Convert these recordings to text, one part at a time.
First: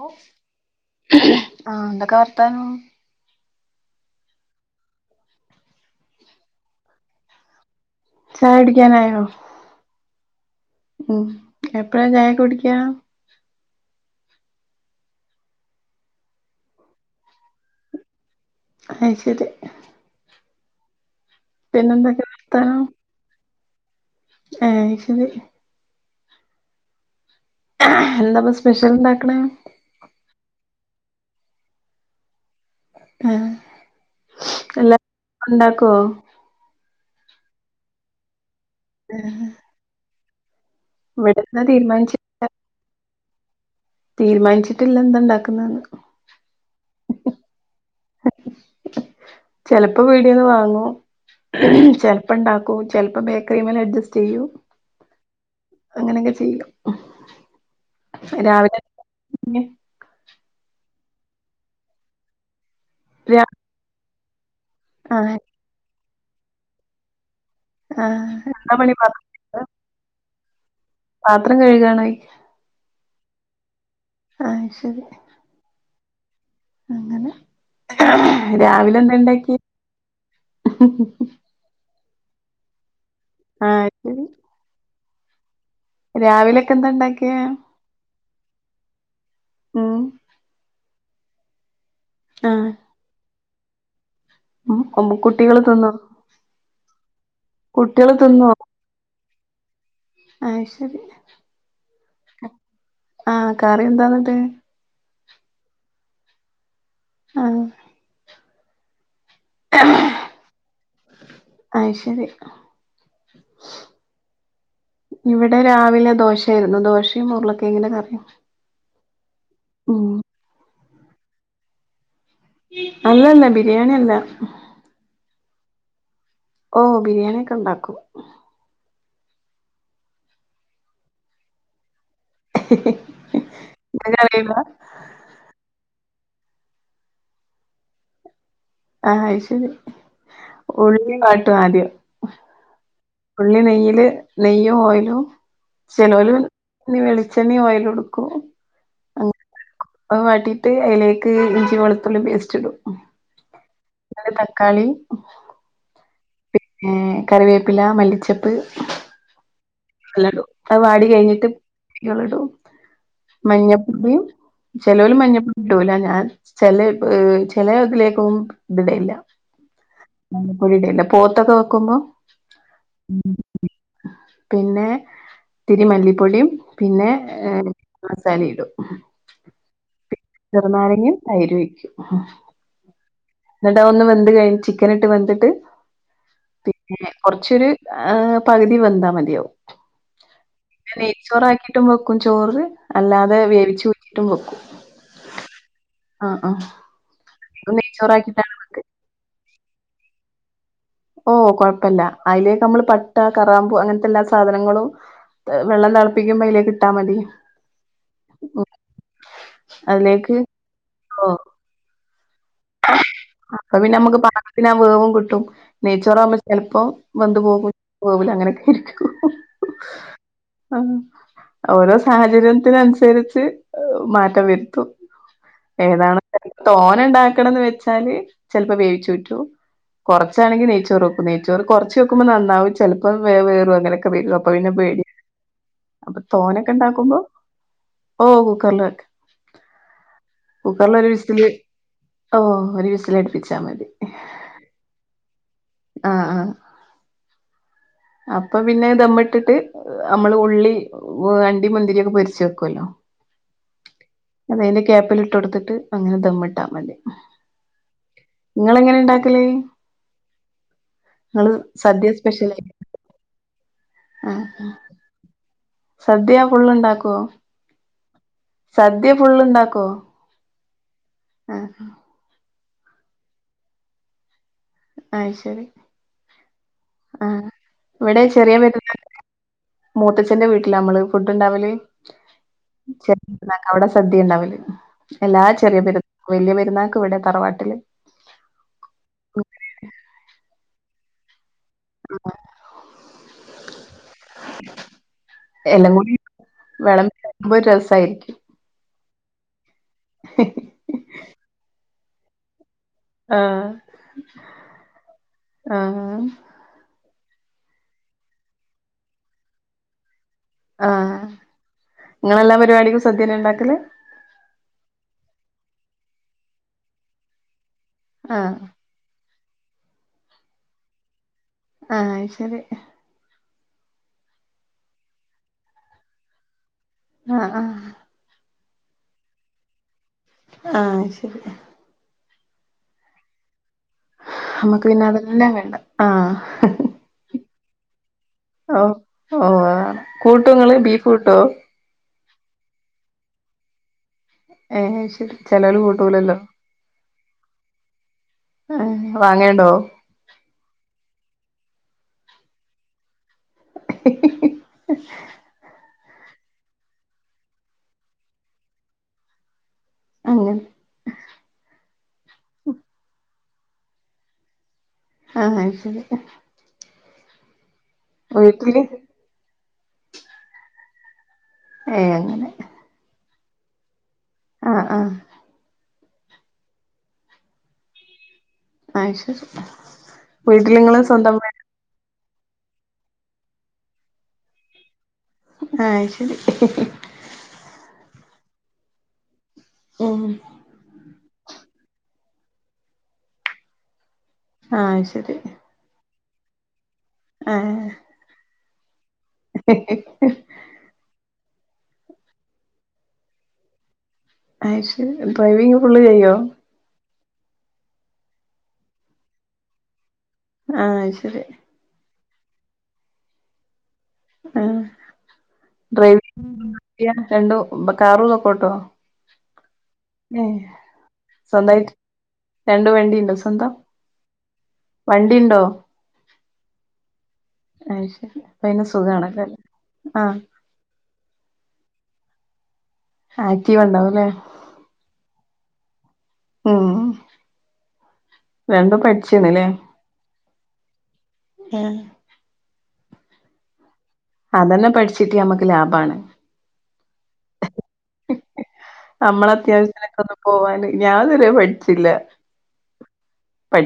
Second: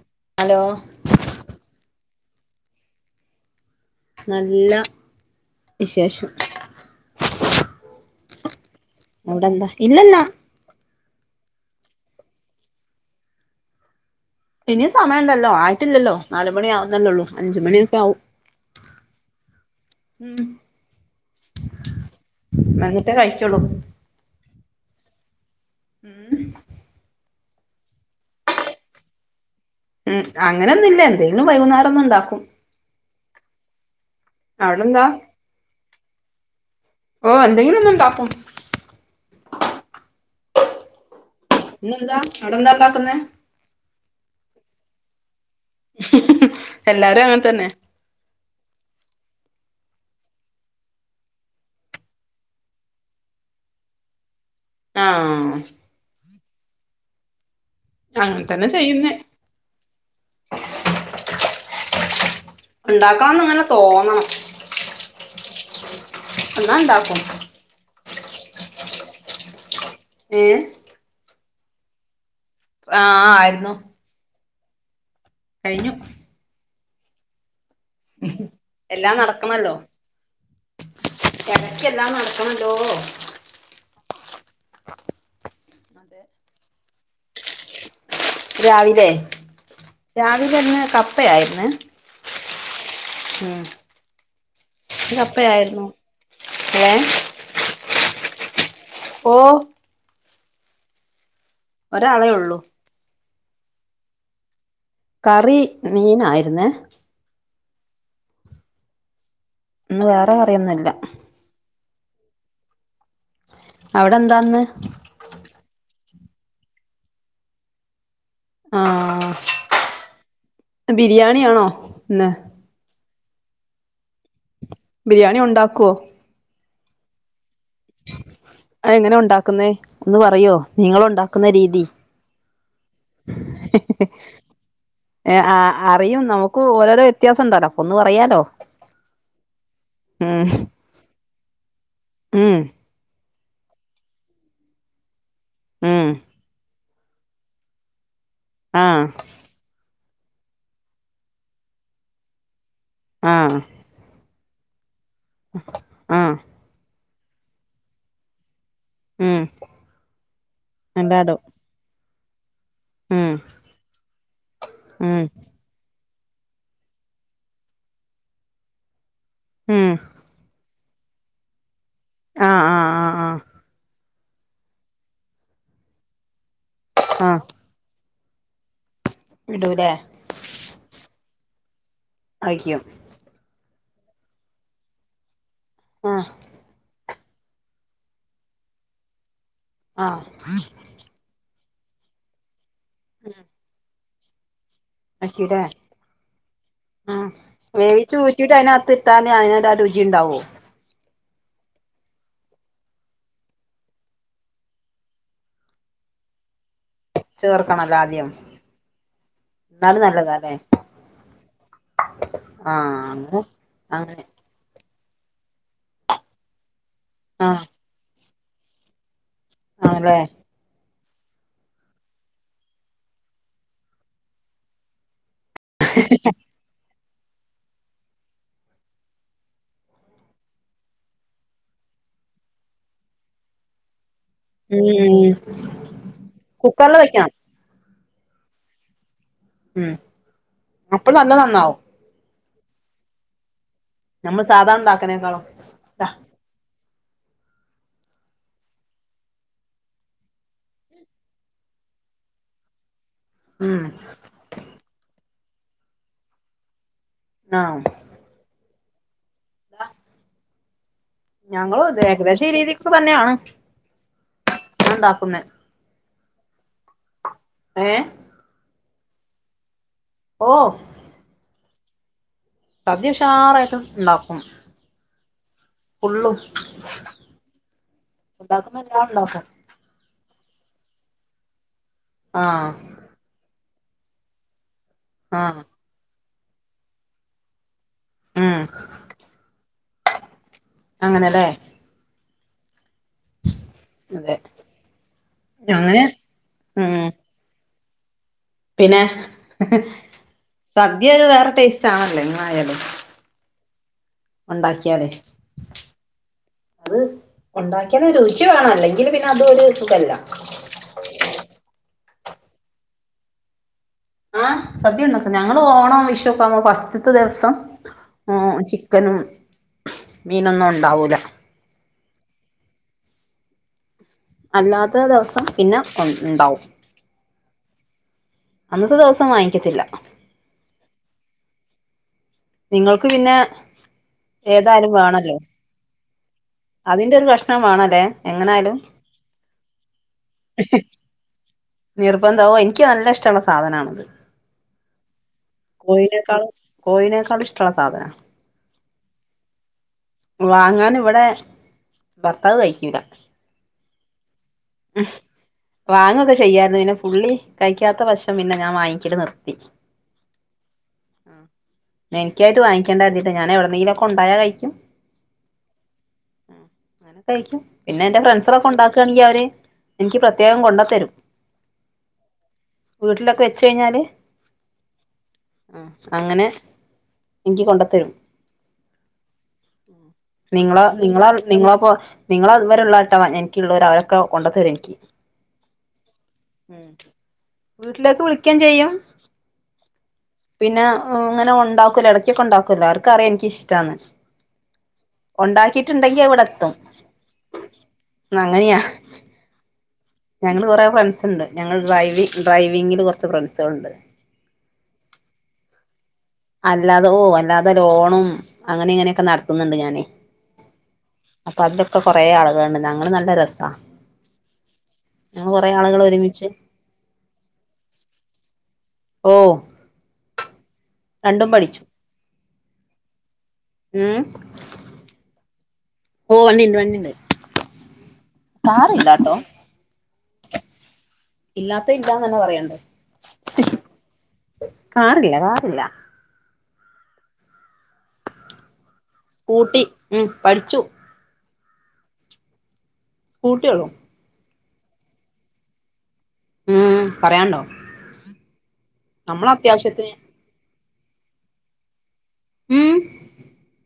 ഓഹ് hello ആഹ് എന്തൊക്കെ വർത്താനം നല്ല വിശേഷം ചായുടിക്കാനായോ അവിടെന്താ ഇല്ലല്ല ഉം എപ്പഴാ ചായ ക്കേകുടിക്കാ ഇനിയു സമയുണ്ടല്ലോ ആയിട്ടില്ലല്ലോ നാല്മണിയാവുന്നല്ലേള്ളൂ അഞ്ചുമണിയൊക്കെ ആവും അയ്ശെരി ഉം പിന്നെന്തൊക്കെ വർത്താനോ വന്നിട്ടേ കഴിക്കുള്ളൂ ഏഹ് അയ്ശെരി ഉം എന്താപ്പൊ സ്പെഷ്യൽണ്ടാക്ക്ണ് ഉം അങ്ങനെന്നുല്ല എന്തേലും വൈകുന്നേരൊന്ന്ണ്ടാക്കും ഉം. അവിടെന്താ ഉണ്ടാക്കോ ഓ എന്തെങ്കിലും ഒന്നുണ്ടാക്കും ഉം ഹും ഇവിടുന്ന് തീരുമാനിച്ച അവിടെന്താണ്ടാക്കുന്നേ തീരുമാനിച്ചിട്ടില്ല എന്തണ്ടാക്കുന്നേന്ന് എല്ലാരും അങ്ങൻതന്നെ ചെലപ്പോ പീടീന്ന് വാങ്ങു ചെൽപ്പണ്ടാക്കു ചെൽപ്പോ ബേക്കറിമ്മലഡ്ജസ്റ്റ്യ്യൂ ആഹ് അങ്ങനങ്കെ ചെയ്യും അങ്ങൻതന്നെ രാവിലെ ചെയ്യുന്നേ പിന്നെ രാ ണ്ടാക്കണംന്ന്ങ്ങനെ തോന്നണം ആഹ് എന്നാണ്ടാക്കും ആഹ് എന്താ പണി പ ഏഹ് പാത്രം കഴുകാണോചോയ്ക്കാ ആഹ് ആയിര്ന്നു അയ്ശരി കഴിഞ്ഞു അങ്ങനെ എല്ലാം രാവിലെന്താണ്ടാക്കി [unintelligible] നടക്കണണ്ടോ ആഹ് രാവിലൊക്കെ ന്താ ഇണ്ടാക്കിയെ രാവിലെ ഉം രാവിലേന്ന് കപ്പയായിര്ന്ന് ആഹ് ഉം ഉം [unintelligible] കുട്ടികൾ തിന്നോ ഏ കുട്ട്യാള് തിന്നോ ഓഹ് അയ്ശരി ഒരാളേ ഒള്ളൂ ആഹ് കറിന്താന്നട്ട് കറി മീനായിരുന്നേ ആഹ് ഇന്ന് വേറെ കറിയൊന്നുല്ല അയ്ശരി അവിടെന്താന്ന് ഇവിടെ രാവിലെ ദോശയിരുന്നു ദോഷിം ഉരുളക്കിഴങ്ങിന്റെ കറിയും ആഹ് ഉം ബിരിയാണിയാണോ ഇന്ന് അല്ലല്ല ബിരിയാണി അല്ല ബിരിയാണി ഉണ്ടാക്കോ ഓഹ് ബിരിയാണിയൊക്കെണ്ടാക്കും അതെങ്ങനെ ഉണ്ടാക്കുന്നേ ഒന്ന് പറയോ നിങ്ങളുണ്ടാക്കുന്ന രീതി നിങ്ങക്കറിയില്ല [unintelligible] ഏ ആ അറിയും നമുക്ക് ഓരോരോ വ്യത്യാസണ്ടല്ലോ ഒന്നു പറയാലോ ആഹ് അയ്ശരി ഉം ഉള്ളിവഴറ്റും ആദ്യം ഉം ഉള്ളി നെയ്യില് നെയ്യും ഓയിലും ഉം ചെലോല് നീ വെളിച്ചെണ്ണീ ഓയിലുടുക്കൂ ആഹ് വാട്ടീട്ട് അയിലേക്ക് ഇഞ്ചി വെളുത്തുള്ളി പേസ്റ്റ് ഇടും ഉംഹ് ആഹ് ന്നൊരു തക്കാളി ആഹ് ഏഹ് കറിവേപ്പില മല്ലിച്ചപ്പ് ഉം എല്ലാടും അത് വാടി എല്ലാടോ കഴിഞ്ഞിട്ട് [unintelligible] ഉം മഞ്ഞപൊടിം ചേലോല് ഉം മഞ്ഞ ഇടുല ഞാൻ ചില ഈഹ് ചിലതിലേക്കും ഇതിടല്ല ഉം പ്പൊടിയിടല്ല പോത്തൊക്കെ വെക്കുമ്പോ ആഹ് ആ [inaudible] പിന്നെ തിരിമല്ലിപ്പൊടിം പിന്നെ ആഹ് മസാലിടും ഉംഹ് ഇടൂലേ ചെറുനാരങ്ങിം തൈരുഴിക്കും ഉംഹ് കഴിക്കോ എന്നട്ട് ഒന്ന് വന്ത് കഴിഞി ചിക്കനിട്ട് വന്തിട്ട് ഉംഹ് പിന്നെ കൊറച്ചൊരു ഏഹ് പകുതി വന്താ മതിയാവും ആഹ് നെയ്ച്ചോറാക്കിട്ടും വെക്കും ചോറ് അല്ലാതെ വേവിച്ചൂറ്റിട്ടും വെക്കും അക്കീട്ടേ ആഹ് ആഹ് ആ ഇത് നെയ്ച്ചോറാക്കിയിട്ടാണ് വേവിച്ചൂറ്റീട്ട് വെക്കല് അതിനത്ത് താന ങ്ങനട്ടാ രുചി ഉണ്ടാവോ ഓ കൊഴപ്പില്ല അതിലേക്ക് നമ്മള് പട്ട കറാമ്പൂങ്ങനത്തെ എല്ലാ സാധനങ്ങളും ത് വെള്ളം തളപ്പിക്കുമ്പോയിലേകിട്ടാൽ മതി ചേർക്കണല്ലോ ആദ്യം ഉം ന്നാലും അതിലേക്ക് നല്ലതാലെ ആഹ് അങ്ങനെ അപ്പ പിന്നെ മ്മക്ക് അങ്ങനെ പാകത്തിനാ വേവും കിട്ടും നെയച്ചോറാവുമ്പോ ചെല്പ്പൊ വന്ത് ആഹ് പോകും പോവില്ല അങ്ങനെയൊക്കിരിക്കും ആണല്ലേ ഹം ഓരോ സാഹചര്യത്തിനനുസരിച്ച് ഏഹ് മാറ്റം വരുത്തും ഏതാണ് തോനണ്ടാക്കണത് വെച്ചാല് ചെലപ്പോ വേവിച്ചു ഊറ്റു കൊറച്ചാണങ്കിൽ നൈച്ചോറ് വെക്കും നൈച്ചോറ് കൊറച്ച് വെക്കുമ്പോ നന്നാവും ചെൽപ്പം വേവേറും അങ്ങനെക്കെ വരും അപ്പൊ പിന്നെ ഉം പേടി ഉം അപ്പൊ തോനൊക്കെ കുക്കറില് ഇണ്ടാക്കുമ്പോ വെക്കണം ഓ കുക്കർല് ക് ഉം അപ്പ കുക്കറിലൊരു നല്ല വിസില് നന്നാവും ഓഹ് ഒരു വിസലടുപ്പിച്ചാ മതി മ്മാ സാധാ ഉണ്ടാക്കാനേക്കാളും ആഹ് ആഹ് അപ്പൊ പിന്നെ ദമ്മിട്ടിട്ട് നമ്മള് ഉള്ളി വണ്ടി മുന്തിരിയൊക്കെ പൊരിച്ചുക്കല്ലോ ഉംഹ് അത് അതിന്റെ ക്യാപ്പിൽ ഇട്ട്ടുത്തിട്ട് അങ്ങനെ ദമ്മിട്ടാ മതി ഉംഹ് ആഹ്മ് ഇങ്ങളങ്ങനെണ്ടാക്കല്? ഞങ്ങളുംതെ സദ്യ സ്പെഷ്യൽ ഏകദേശം ആയിട്ട് രീതിക്കെ തന്നെയാണ് ആഹ് ണ്ടാക്കുന്നേ സദ്യ ഫുള്ളുണ്ടാക്കോ ഏഹ് സദ്യ ഫുള്ള്ണ്ടാക്കോ ഓ ആഹ് സദ്യ ഉഷാറായിട്ട് ഇണ്ടാക്കും അയ്ശരി ഫുള്ളും ആഹ് ഇവിടെ ചെറിയ ഉണ്ടാക്കുമ്പോ പെരുന്നാ എല്ലാം ഇണ്ടാക്കും മൂത്തച്ഛന്റെ വീട്ടിലാമ്പള് ഫുഡ്ണ്ടാവല് ആഹ് ചെറിയ പെരുന്നാക്ക് അവിടെ സദ്യ ഇണ്ടാവല് എല്ലാ ആഹ് ചെറിയ പെരുന്നാ വല്യ പെരുന്നാക്കിവിടെ തറവാട്ടില് ഉം [unintelligible] അങ്ങനെ അല്ലേ അതെ [unintelligible] എല്ലാം അങ്ങനെ കൂടി ഉം വെളമ്പി വെക്കുമ്പോ ര് രസാരിക്കും പിന്നെ [unintelligible] സദ്യ ഒരു വേറെ ടേസ്റ്റ് ആണല്ലോ എങ്ങ് ആയാലും ആഹ് ഒണ്ടാക്ക്യാലെ ആഹ് അത് ഒണ്ടാക്ക്യാല് രുചി വേണം അല്ലെങ്കിൽ പിന്നെ അതും ഒര് സുഖല്ലാ ആഹ് ഇങ്ങള് എല്ലാ പരിപാടിക്കും സദ്യ തന്നെ ഇണ്ടാക്കല് ആഹ് സദ്യ ഒണ്ടാക്ക്ന്നേ ഞങ്ങള് ഓണം വിഷു ഒക്കെ ആവുമ്പേ ഫസ്റ്റ്ത്തെ ദിവസം ആഹ് ചി ചിക്കനും മീനും ഒന്നും ഒണ്ടാവുല്ലാ ആഹ് അയ് ശെരി അല്ലാത്ത ദെവസം പിന്നെ ഒ ഇണ്ടാവും ആഹ് ആഹ് അന്നത്തെ ദിവസം വാങ്ങിക്കത്തില്ലാ ആഹ് അത്‌ ശെരി നിങ്ങൾക്ക് പിന്നെ നമ്മുക്ക് ഏതായാലും പിന്നെ അത് വേണല്ലോ എല്ലാം വേണ്ടാ ആഹ് അതിന്റെ ഒര് കഷ്ണം വേണം ലേ ഓ ഓ കൂട്ടോ ഇങ്ങള് ബീഫ് കൂട്ടോ നിർബന്ധാ ഓ എനിക്ക് നല്ല ഇഷ്ട്ടള്ള സാധനാണത് ഏഹ് ശരി ചെലോല് കൂട്ടൂലല്ലോ കോയിനേക്കാളും കോയിനേക്കാളും ഇഷ്ട്ടള്ള സാധനാ ആഹ് വാങ്ങല്ണ്ടോ വാങ്ങാൻ ഇവടെ ഭാർത്താവ് കഴിക്കൂല്ലാ [unintelligible] [unintelligible] വാങ്ങും ഒക്കെ ചെയ്യാര്ന്നു പിന്നെ പുള്ളി കയിക്കാത്ത വശം പിന്നെ ഞാൻ വാങ്ങിക്കല് നിർത്തി അങ്ങനെ പിന്നെ എനിക്കായിട്ട് വാങ്ങിക്ക്യാണ്ടാന്ന് കര്തിട്ടാ ഞാൻ എവടെ എന്തെങ്കിലും ഒക്കെ ഒണ്ടായ കഴിക്കും ആഹ് ആഹ് ശെരി അങ്ങനെയൊക്കെ കയിക്കും പിന്നെ എന്റെ ഫ്രണ്ട്സൊളോക്കെ വീട്ടില് ഒണ്ടാക്ക്യാണെങ്കില് അവര് എനിക്ക് പ്രത്യേകം കൊണ്ട് തെരും ഏഹ് അങ്ങനെ വീട്ടിലൊക്കെ വെച്ച് കയിഞ്ഞാല് ആഹ് ആഹ് അങ്ങനെ ഇനിക്ക് കൊണ്ട് തെരും ആഹ് ശരി നിങ്ങളേ വീട്ടിലിങ്ങള് നിങ്ങളാ സ്വന്തം നിങ്ങളപ്പൊ നിങ്ങള് ഇവര് ഉള്ളാട്ടോ എനിക്ക് ഉള്ളോര് അവരൊക്കെ കൊണ്ട്തെരും എനിക്ക് ആഹ് ശരി വീട്ടിലേക്ക് വിളിക്ക്യയും ചെയ്യും ഉമ് പിന്നെ അങ്ങനെ ഒണ്ടാക്കുല്ലോ എടക്കൊക്കെ ഒണ്ടാക്കൂല്ലോ അവർക്ക് അറിയാം എനിക്ക് ഇഷ്ട ന്ന് ആഹ് ശരി ഒണ്ടാക്കിട്ട് ഇണ്ടങ്കി ഇവടെ എത്തും ആഹ് അങ്ങനേയാ ഞങ്ങള് കൊറേ ഫ്രണ്ട്സ് ഇണ്ട് ഞങ്ങള് ഡ്രൈവി ഡ്രൈവിങ്ങില് കൊറച്ച് ഫ്രണ്ട്സ്കള് ഇണ്ട് അയ് ശേരി ഡ്രൈവിംഗ് ഫുള്ള് കയിഞ്ഞേ അല്ലാതെ ഓഹ് അല്ലാതെ ലോണും അങ്ങനെ ഇങ്ങനെയൊക്കെ നടത്ത്ന്ന് ഇണ്ട് ഞാനേ ആഹ് ശേരി അപ്പതിലൊക്കെ കൊറെ ആളുകളൾണ്ട്. ഞങ്ങള് നല്ല രസാ. ആഹ്. ഞാൻ കൊറേ ആൾ ഡ്രൈവി രണ്ടും കാറുംതൊക്കോട്ടോ? ഓഹ് ഏഹ് സ്വന്തായിറ്റ് രണ്ട് വണ്ടീണ്ടോ സ്വന്തം? ഉമ് വണ്ടിണ്ടോ? ഓഹ് വണ്ടിണ്ട് വണ്ടിണ്ട്. അയ് ശരി. പിന്നെ കാറില്ലാട്ടോ. സുഖാണല്ലോ അല്ലേ ആഹ്. ഇല്ലാത്ത ഇല്ലാന്നന്നെ പറയണ്ടേ? ആക്റ്റീവണ്ടാവും ലെ? കാറില്ല കാറില്ല. ഉമ് രണ്ട സ്കൂട്ടി ഉമ് പഠിച്ചു. ഏഹ് സ്കൂട്ടിയൊള്ളൂ. അതെന്നെ പഠിച്ചിട്ട്യാ നമക്ക് ലാഭാണ്. ഉമ് പറിയാണ്ടോ നമ്മളെ അത്യാവശ്യത്തിന് അത്യാവശ്യത്തിനൊക്കൊന്ന് പോവാന് ഞാൻ ത് വരെ പഠിച്ചില്ല. ഉം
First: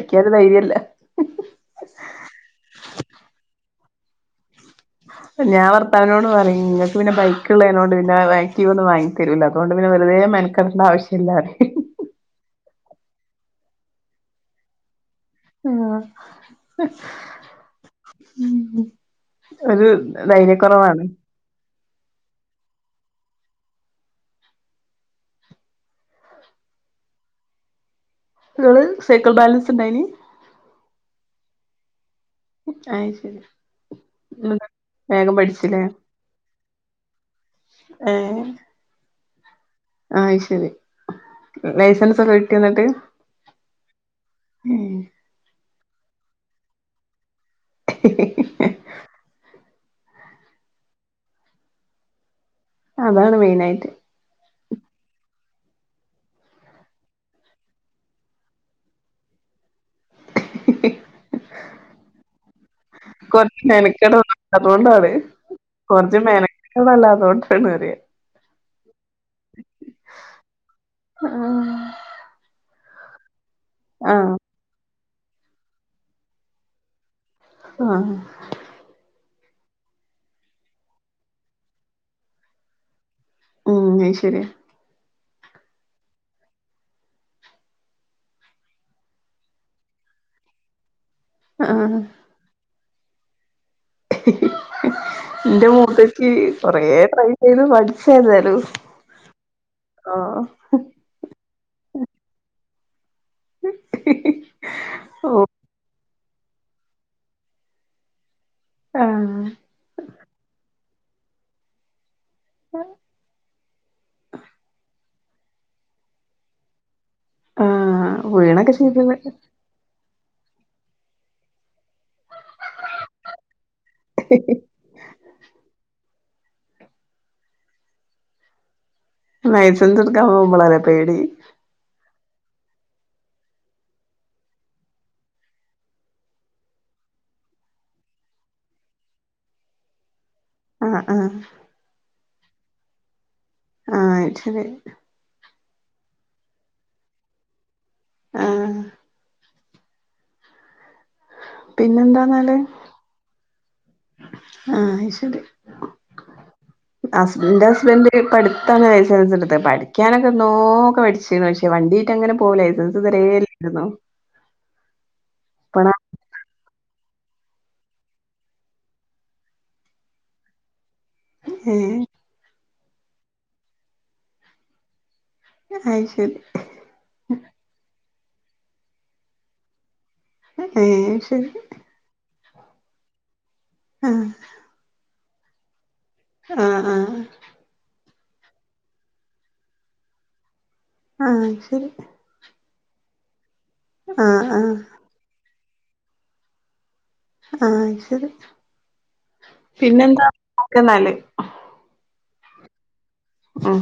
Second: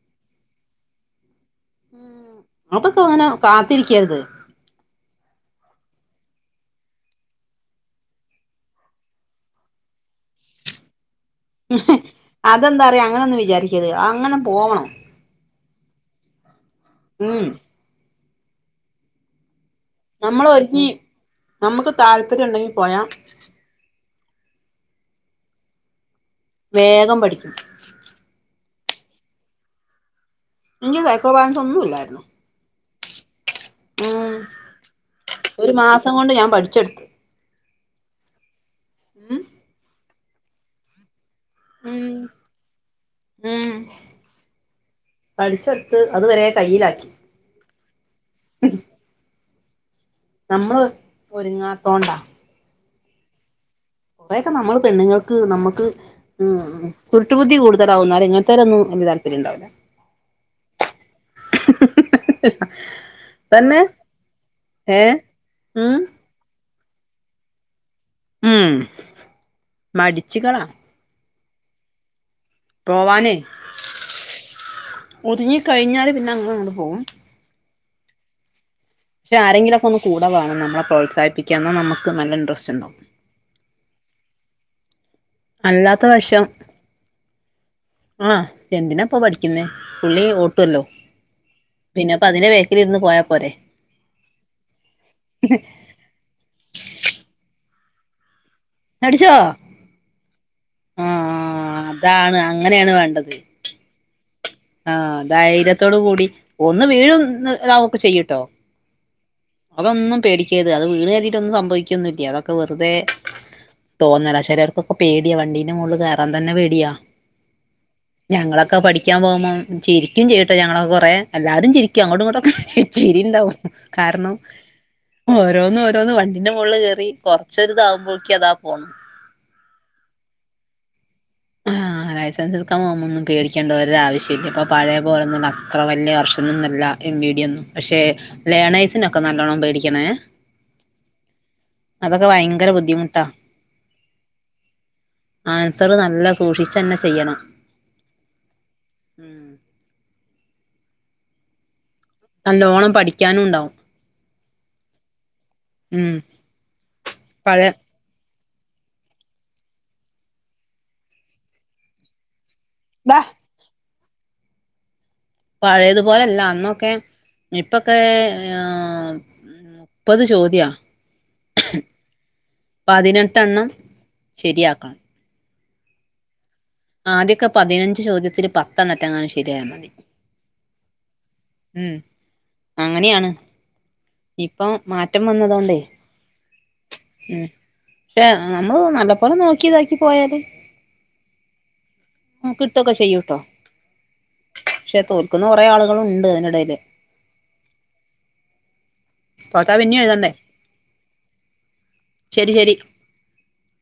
ക്ക്യ അയ്ന് ധൈര്യല്ല. ഉമ് [unintelligible] കാത്തിരിക്കായിരുത്. ഹാ. ഞാൻ വർത്താവിനോട് പറയും. ങ്ങക്ക് പിന്നെ ബൈക്ക്ള്ളേനോണ്ട് പിന്നെ ആക്ടീവൊന്നും വാങ്ങി തരൂല. അതോണ്ട് പിന്നെ വെർതെ മെന കെടേണണ്ട ആവശ്യല്ലാ പറിയും അതെന്താറിയോ അങ്ങനൊന്നും വിചാരിക്കരുത് അങ്ങനെ പോവണം. ആഹ്. ഉമ് ഉമ് ഉമ് ഒര് നമ്മൾ ഒരുങ്ങി നമ്മക്ക് താല്പര്യണ്ടെങ്കി പോയാ വേഗം പഠിക്കും. ങ്ങള് സൈക്കൾ ബാലൻസ്ണ്ടായ്ന്? ൻക്ക് സൈക്കൾ ബാലൻസൊന്നുല്ലായിരുന്നു. അയ് ശരി വേഗം പഠിച്ച് ഒരു ലെ? മാസം കൊണ്ട് ഞാൻ പഠിച്ചെടുത്ത് ഏഹ് ഉം. ആഹ് ശരി. ഉം ലൈസൻസൊക്കെ കിട്ട്യോന്നട്ട്? ഉം പഠിച്ചെട്ത്ത് അതുവരെ കയ്യിലാക്കി. നമ്മള് ഒരുങ്ങാത്തോണ്ടാ. അതാണ് മെയിനായിറ്റ്. കുറേൊക്കെ നമ്മള് പെണ്ണുങ്ങൾക്ക് നമ്മക്ക്. ഉം കുരുട്ടുബുദ്ധി കൂടുതലാവും, ന്നാലും ഇങ്ങൻത്തേലൊന്നും വല്യ താൽപര്യണ്ടാവൂല. കൊറച്ച് തന്നെ മെനക്കട ഏ അതോണ്ടാണ്. ഉം കൊർച്ച് മെന അണല്ല അതുകൊണ്ടണ് വറിയ ഉം മടിച്ചികളാ ആഹ് പോവാന ആഹ് ഒതുങ്ങി കഴിഞ്ഞാല് പിന്നെ അങ്ങ അങ്ങു പോകും ആഹ് പക്ഷേ ആരെങ്കിലൊക്കെ ഒന്ന് കൂടെ വേണം നമ്മള പ്രോത്സാഹിപ്പിക്കന്ന നമുക്ക് നല്ല ഇൻടറസ്റ്റ് ഉണ്ടാവും ഉം അ ശരിയ അല്ലാത്ത വശം ആഹ് എന്തിനാപ്പോ പഠിക്കുന്നേ പുള്ളി ഓട്ടുമല്ലോ ആഹ് പിന്നെപ്പ അതിന്റെ വേക്കിലിരുന്ന് പോയാ പോരെ എന്റെ മൂത്തച്ചി കൊറ ട്രൈ ചെയ്ത് പഠിച്ചായിന്നാലും അടിച്ചോ ആഹ് ആഹ് അതാണ് അങ്ങനെയാണ് വേണ്ടത് ഇ ഇ ആഹ് ധൈര്യത്തോട് കൂടി ഒന്ന് വീഴുംതാവക്ക്ചെയ്യൂട്ടോ ആഹ് അതൊന്നും പേടിക്കരുത്. അത് വീണെര്തീട്ട് ഒന്നും സംഭവിക്കൊന്നുംല്ല. അതൊക്കെ വെറുതെ തോന്നല ചിലർക്കൊക്കെ പേടിയാ വണ്ടീന്റെ മുകളിൽ കയറൻ തന്നെ പേടിയാ ആഹ് വീണൊക്കെ ഞങ്ങളൊക്കെ ചെയ്തത് പഠിക്കാൻ പോകുമ്പോം ചിരിക്കും ച്യട്ടോ ഞങ്ങളൊക്കെ കൊറെേ എല്ലാരും ചിരിക്കും അങ്ങോട്ടും ഇങ്ങോട്ടൊ ചിരി ഉണ്ടാവും കാരണം ഓരോന്നും ഒരോന്ന് വണ്ടിന്റെ മുകളള് കയറി കൊറച്ചൊരി ഇതാവകുമ്പോഴേക്ക് അതാ പോകണം ലൈസൻസ് എടുക്കാൻ പോവുമ്പളല്ല പേടി ആഹ് ലൈസൻസ് എടുക്കാപോവുമ്പോന്നും പേടിക്കേണ്ട ഒരാവശ്യല്ല ഇപ്പോ പഴയ പോലെന്നും അത്ര വലിയ കർഷനൊന്നുമല്ല എം വി ഡി ഒന്നും പക്ഷെ ലേണൈസിനൊക്കെ നല്ലോണ്ണം പേടിക്കണേ ആഹ് ആഹ് അതൊക്കെ ഭയങ്കര ബുദ്ധിമുട്ടാ ആഹ് ആ ശെരി ആൻസർ നല്ല സൂക്ഷിച്ചു തന്നെ ചെയ്യണം ആഹ് ഉം പിന്നെന്താ നല്ലോണം പഠിക്കാനും ഉണ്ടാവും ആഹ് അയ്ശെരി ഉം ഹസ്ബൻടിൻ്റ പഴയ ഫ്രണ്ട് പടുത്താണ് ലൈസൻസ് ഉടുത് പഠിക്കാനൊക്കെ നോക്കെ പഠിച്ചിരുന്നു പക്ഷേ വണ്ടീട്ട അങ്ങനെ പോക ലൈസൻസ് ഇതുവരെല്ലായിരുന്നു പഴയതുപോലല്ല അന്നൊക്കെ ഇപ്പൊക്കെ ഇപ്പത് ചോദ്യയ ഏ പതിനെട്ടെണ്ണം ശരിയാക്കണം അയ് ശരി ആദ്യക്കെ പതിനഞ്ച് ചോദ്യത്തില് പത്തെണ്ണിട്ട അങ്ങനെ ശരിയായൽ മതി ഏ ശരി ഉം അങ്ങനെയാണ് ആ ഇപ്പൊ മാറ്റം വന്നതോണ്ടേ ആഹ് ആഹ് ഉം പക്ഷെ നമ്മള് നല്ല പോലെ നോക്കി ഇതാക്കി പോയാല് ആഹ് ശരി ആഹ് കിട്ടോക്കെ ചെയ്യുട്ടോ ആഹ് ആഹ് പക്ഷെ തോൽക്കുന്ന കുറെ ആളുകളും ഉണ്ട് അതിനിടയിൽ ആഹ് ശെരി തോറ്റാ പിന്ന്യെഴുതണ്ടേ ഓക്കെന്നാല് ശെരി ശെരി ഉം